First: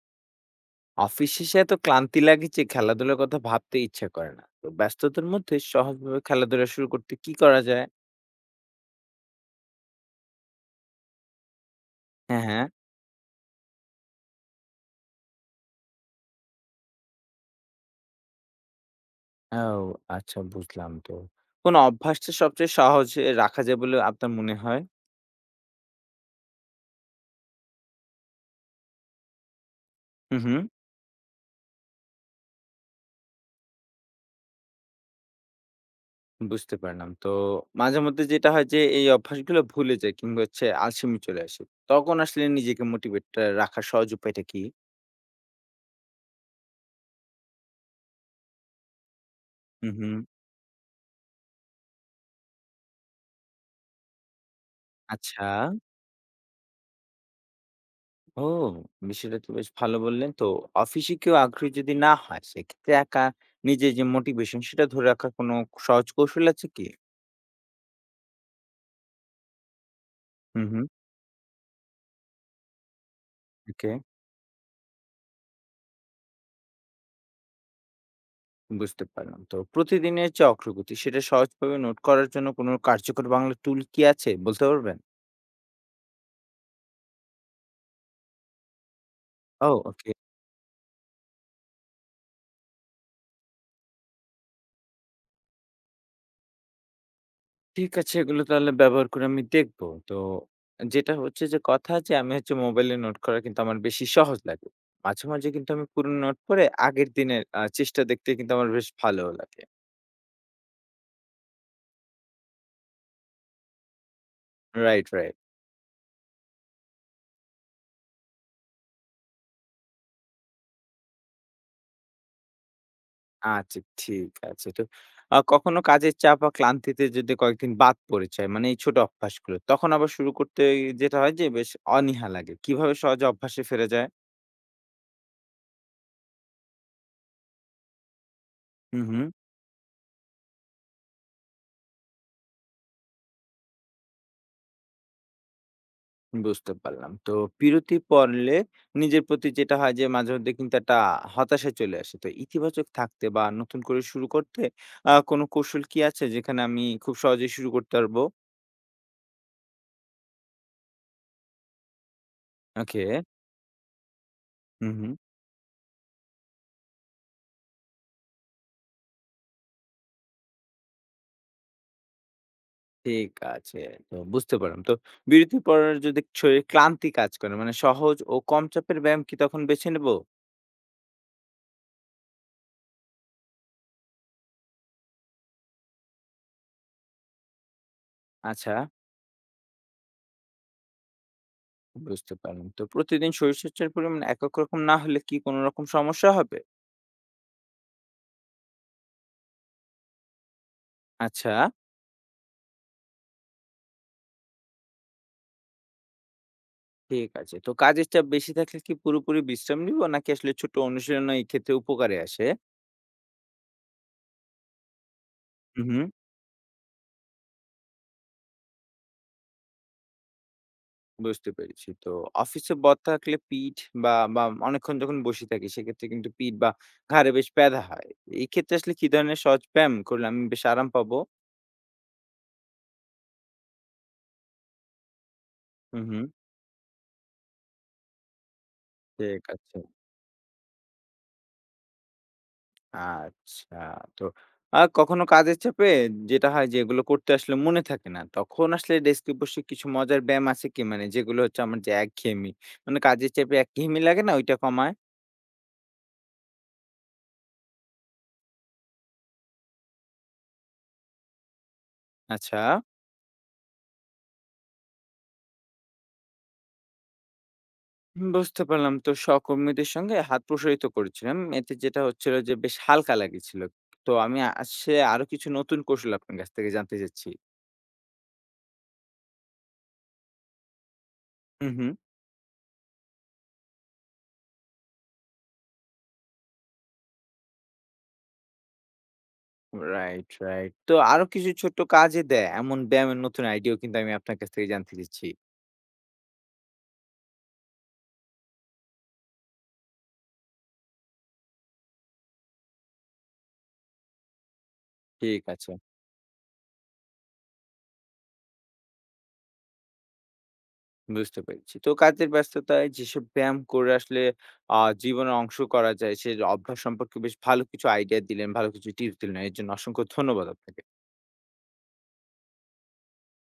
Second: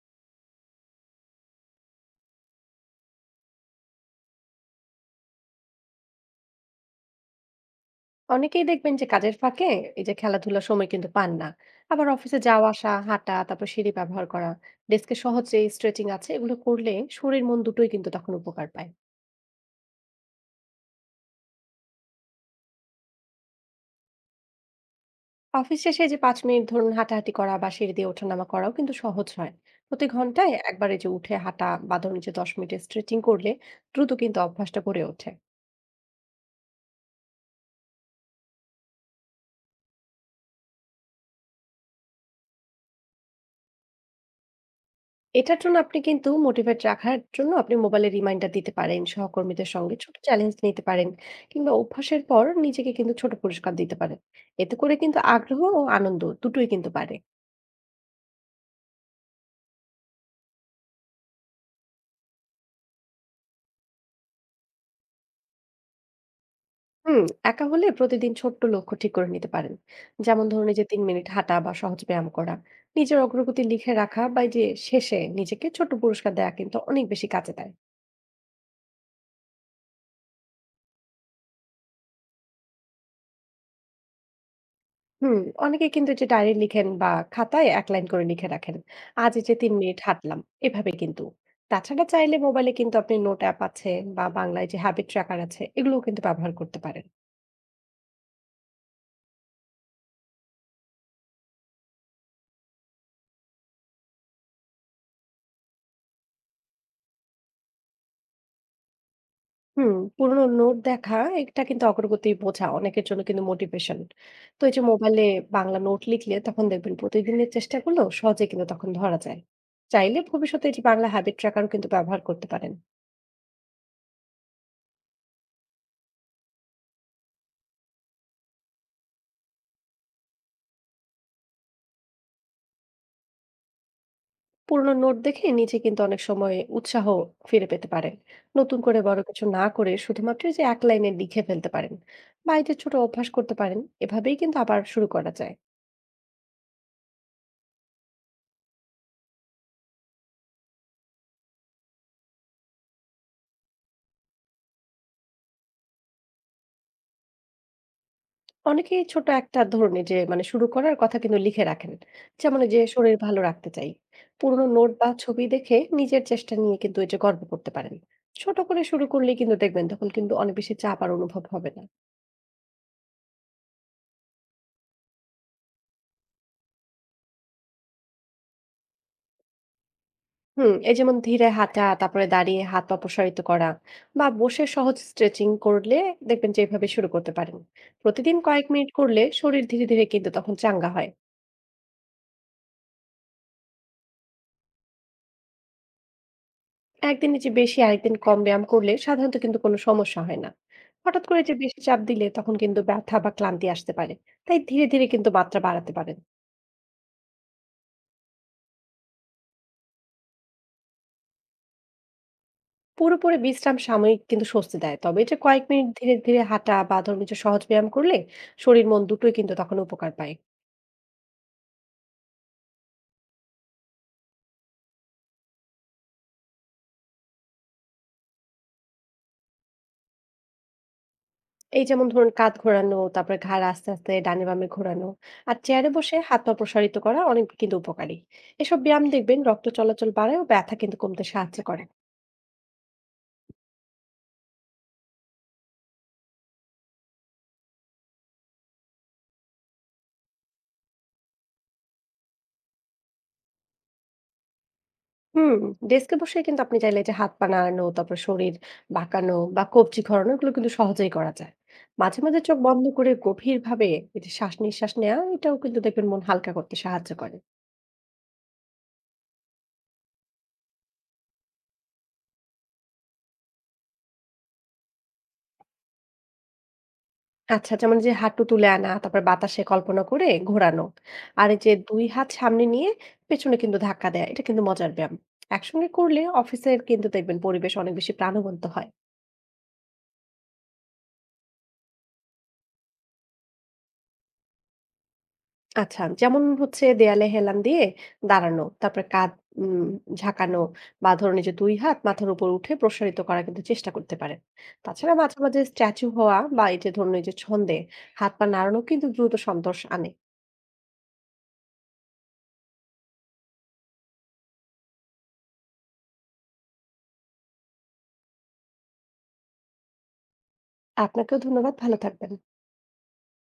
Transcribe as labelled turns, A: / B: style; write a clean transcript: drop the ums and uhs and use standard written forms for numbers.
A: Office শেষে এত ক্লান্তি লাগে যে খেলাধুলার কথা ভাবতে ইচ্ছা করে না। তো ব্যস্ততার মধ্যে সহজভাবে খেলাধুলা শুরু করতে কি করা যায়?
B: অনেকেই দেখবেন যে কাজের ফাঁকে এই যে খেলাধুলার সময় কিন্তু পান না। আবার অফিসে
A: হ্যাঁ, হ্যাঁ।
B: যাওয়া আসা হাঁটা তারপর সিঁড়ি ব্যবহার করা, ডেস্কে সহজ যে স্ট্রেচিং আছে এগুলো করলে শরীর মন দুটোই কিন্তু তখন উপকার পায়।
A: ও, আচ্ছা, বুঝলাম। তো কোন অভ্যাসটা সবচেয়ে সহজে রাখা যায় বলে আপনার মনে হয়?
B: অফিস শেষে যে ৫ মিনিট ধরুন হাঁটাহাঁটি করা বা সিঁড়ি দিয়ে ওঠানামা করাও কিন্তু সহজ হয়। প্রতি
A: হুম,
B: ঘন্টায়
A: হুম।
B: একবার এই যে উঠে হাঁটা বা ধরুন যে ১০ মিনিটের স্ট্রেচিং করলে দ্রুত কিন্তু অভ্যাসটা গড়ে ওঠে।
A: বুঝতে পারলাম। তো মাঝে মধ্যে যেটা হয় যে এই অভ্যাসগুলো ভুলে যায় কিংবা হচ্ছে আলসেমি চলে আসে। তখন আসলে নিজেকে মোটিভেট রাখার সহজ উপায়টা কি?
B: এটার জন্য আপনি কিন্তু মোটিভেট রাখার জন্য আপনি মোবাইলে রিমাইন্ডার দিতে পারেন, সহকর্মীদের
A: হুম,
B: সঙ্গে ছোট
A: হুম।
B: চ্যালেঞ্জ নিতে পারেন, কিংবা অভ্যাসের পর নিজেকে কিন্তু ছোট পুরস্কার দিতে পারেন। এতে করে কিন্তু
A: আচ্ছা,
B: আগ্রহ ও আনন্দ দুটোই কিন্তু পারে।
A: ও! বিষয়টা তো বেশ ভালো বললেন। তো অফিসে কেউ আগ্রহী যদি না হয়, সেক্ষেত্রে একা নিজের যে মোটিভেশন সেটা ধরে রাখার কোনো সহজ কৌশল আছে কি?
B: হুম। একা হলে প্রতিদিন ছোট্ট লক্ষ্য ঠিক করে নিতে পারেন। যেমন
A: হুম,
B: ধরুন এই যে
A: হুম।
B: ৩ মিনিট হাঁটা বা সহজ ব্যায়াম করা, নিজের অগ্রগতি লিখে
A: ওকে,
B: রাখা, বা এই যে শেষে নিজেকে ছোট পুরস্কার দেওয়া কিন্তু অনেক বেশি কাজে দেয়।
A: বুঝতে পারলাম। তো প্রতিদিনের যে অগ্রগতি সেটা সহজভাবে নোট করার জন্য কোনো কার্যকর বাংলা টুল কি আছে বলতে পারবেন?
B: হুম, অনেকে কিন্তু যে ডায়েরি লিখেন বা খাতায় এক লাইন করে লিখে রাখেন। আজ এই যে
A: ও,
B: ৩ মিনিট
A: ওকে।
B: হাঁটলাম, এভাবে কিন্তু। তাছাড়া চাইলে মোবাইলে কিন্তু আপনি নোট অ্যাপ আছে বা বাংলায় যে হ্যাবিট ট্র্যাকার আছে এগুলোও কিন্তু ব্যবহার করতে পারেন।
A: ঠিক আছে, এগুলো তাহলে ব্যবহার করে আমি দেখবো। তো যেটা হচ্ছে যে কথা, যে আমি হচ্ছে মোবাইলে নোট করা কিন্তু আমার বেশি সহজ লাগে। মাঝে, মাঝে কিন্তু আমি পুরনো নোট পড়ে আগের দিনের চেষ্টা দেখতে কিন্তু আমার বেশ ভালো লাগে।
B: হুম, পুরনো নোট দেখা এটা কিন্তু অগ্রগতি বোঝা অনেকের জন্য কিন্তু মোটিভেশন। তো এই যে
A: রাইট,
B: মোবাইলে
A: রাইট।
B: বাংলা নোট লিখলে তখন দেখবেন প্রতিদিনের চেষ্টাগুলো সহজে কিন্তু তখন ধরা যায়। চাইলে ভবিষ্যতে এই যে বাংলা হ্যাবিট ট্র্যাকারও কিন্তু ব্যবহার করতে পারেন।
A: আচ্ছা, ঠিক আছে। তো কখনো কাজের চাপ বা ক্লান্তিতে যদি কয়েকদিন বাদ পড়ে যায়, মানে এই ছোট অভ্যাসগুলো, তখন আবার শুরু করতে যেটা হয় যে বেশ অনীহা লাগে। কিভাবে সহজে অভ্যাসে ফিরে যায়?
B: পুরোনো নোট দেখে নিজে কিন্তু অনেক সময় উৎসাহ ফিরে পেতে পারেন। নতুন করে
A: হুম,
B: বড়
A: হুম।
B: কিছু না করে শুধুমাত্র এই যে এক লাইনে লিখে ফেলতে পারেন বা এই যে ছোট অভ্যাস করতে পারেন, এভাবেই কিন্তু আবার শুরু করা যায়।
A: বুঝতে পারলাম। তো বিরতি পড়লে নিজের প্রতি যেটা হয় যে মাঝেমধ্যে কিন্তু একটা হতাশা চলে আসে। তো ইতিবাচক থাকতে বা নতুন করে শুরু করতে কোনো কৌশল কি আছে যেখানে আমি খুব সহজেই শুরু করতে পারবো?
B: অনেকেই ছোট একটা ধরুন এই যে মানে শুরু করার কথা কিন্তু লিখে রাখেন। যেমন এই যে
A: ওকে।
B: শরীর ভালো রাখতে চাই, পুরোনো নোট
A: হুম,
B: বা
A: হুম।
B: ছবি দেখে নিজের চেষ্টা নিয়ে কিন্তু এই যে গর্ব করতে পারেন। ছোট করে শুরু করলে কিন্তু দেখবেন তখন কিন্তু অনেক বেশি চাপ আর অনুভব হবে না।
A: ঠিক আছে। তো বুঝতে পারলাম। তো বিরতি পড়ার যদি শরীরে ক্লান্তি কাজ করে, মানে সহজ ও কম চাপের ব্যায়াম কি তখন বেছে নেব?
B: হুম, এই যেমন ধীরে হাঁটা, তারপরে দাঁড়িয়ে হাত পা প্রসারিত করা বা বসে সহজ স্ট্রেচিং করলে দেখবেন যে এভাবে শুরু করতে পারেন। প্রতিদিন কয়েক
A: আচ্ছা,
B: মিনিট করলে শরীর ধীরে ধীরে কিন্তু তখন চাঙ্গা হয়।
A: বুঝতে পারলাম। তো প্রতিদিন শরীরচর্চার পরিমাণ একক রকম না হলে কি কোনো রকম সমস্যা হবে?
B: একদিন যে বেশি আরেকদিন কম ব্যায়াম করলে সাধারণত কিন্তু কোনো সমস্যা হয় না। হঠাৎ করে
A: আচ্ছা,
B: যে বেশি চাপ দিলে তখন কিন্তু ব্যথা বা ক্লান্তি আসতে পারে। তাই ধীরে ধীরে কিন্তু মাত্রা বাড়াতে পারেন।
A: ঠিক আছে। তো কাজের চাপ বেশি থাকলে কি পুরোপুরি বিশ্রাম নিব নাকি আসলে ছোট অনুশীলনও এই ক্ষেত্রে উপকারে আসে?
B: পুরোপুরি বিশ্রাম সাময়িক কিন্তু স্বস্তি দেয়, তবে এটা কয়েক
A: হু,
B: মিনিট
A: হু।
B: ধীরে ধীরে হাঁটা বা ধরুন যে সহজ ব্যায়াম করলে শরীর মন দুটোই কিন্তু তখন উপকার পায়।
A: বুঝতে পেরেছি। তো অফিসে বদ থাকলে পিঠ বা, বা অনেকক্ষণ যখন বসে থাকি সেক্ষেত্রে কিন্তু পিঠ বা ঘাড়ে বেশ ব্যথা হয়। এই ক্ষেত্রে আসলে কি ধরনের সহজ ব্যায়াম করলে আমি বেশ আরাম পাবো?
B: এই যেমন ধরুন কাঁধ ঘোরানো, তারপরে ঘাড় আস্তে, আস্তে ডানে বামে ঘোরানো। আর চেয়ারে
A: হুম,
B: বসে
A: হুম।
B: হাত পা প্রসারিত করা অনেক কিন্তু উপকারী। এসব ব্যায়াম দেখবেন
A: ঠিক
B: রক্ত
A: আছে।
B: চলাচল বাড়ায় ও ব্যথা কিন্তু কমতে সাহায্য করে।
A: আচ্ছা। তো কখনো কাজের চাপে যেটা হয় যে এগুলো করতে আসলে মনে থাকে না। তখন আসলে ডেস্কে বসে কিছু মজার ব্যায়াম আছে কি? মানে যেগুলো হচ্ছে আমার যে একঘেয়েমি। মানে কাজের চাপে একঘেয়েমি লাগে না ওইটা কমায়?
B: হুম, ডেস্কে বসে কিন্তু আপনি চাইলে যে হাত পা নাড়ানো, তারপর শরীর বাঁকানো বা কবজি ঘোরানো এগুলো কিন্তু সহজেই করা যায়। মাঝে, মাঝে চোখ
A: আচ্ছা।
B: বন্ধ করে গভীরভাবে এই যে শ্বাস-নিঃশ্বাস নেওয়া এটাও কিন্তু দেখবেন মন হালকা করতে সাহায্য করে।
A: হুম, বুঝতে পারলাম। তো সহকর্মীদের সঙ্গে হাত প্রসারিত করেছিলাম। এতে যেটা হচ্ছিল যে বেশ হালকা লাগেছিল। তো আমি আসলে আরো কিছু নতুন কৌশল আপনার কাছ থেকে জানতে চাচ্ছি।
B: আচ্ছা, যেমন যে হাঁটু তুলে আনা, তারপর বাতাসে কল্পনা করে ঘোরানো। আর এই যে
A: হুম, হুম।
B: ২ হাত সামনে নিয়ে পেছনে কিন্তু ধাক্কা দেয়া, এটা কিন্তু মজার ব্যায়াম। একসঙ্গে করলে অফিসের কিন্তু দেখবেন পরিবেশ অনেক বেশি প্রাণবন্ত হয়।
A: Right, right. তো আরো কিছু ছোট্ট কাজে দেয় এমন ব্যায়ামের নতুন আইডিয়াও কিন্তু আমি আপনার কাছ থেকে জানতে চাচ্ছি।
B: আচ্ছা, যেমন হচ্ছে দেয়ালে হেলান দিয়ে দাঁড়ানো, তারপরে কাঁধ উম ঝাঁকানো বা ধরুন এই যে ২ হাত মাথার উপর উঠে প্রসারিত করার কিন্তু চেষ্টা করতে পারেন। তাছাড়া মাঝে,
A: ঠিক
B: মাঝে
A: আছে,
B: স্ট্যাচু হওয়া বা এই যে ধরুন এই যে ছন্দে হাত পা নাড়ানো কিন্তু দ্রুত সন্তোষ আনে।
A: বুঝতে পেরেছি। তো কাজের ব্যস্ততায় যেসব ব্যায়াম করে আসলে আ জীবনে অংশ করা যায়, সে অভ্যাস সম্পর্কে বেশ ভালো কিছু আইডিয়া দিলেন, ভালো কিছু টিপস দিলেন। এর জন্য অসংখ্য ধন্যবাদ আপনাকে।
B: আপনাকেও ধন্যবাদ, ভালো থাকবেন।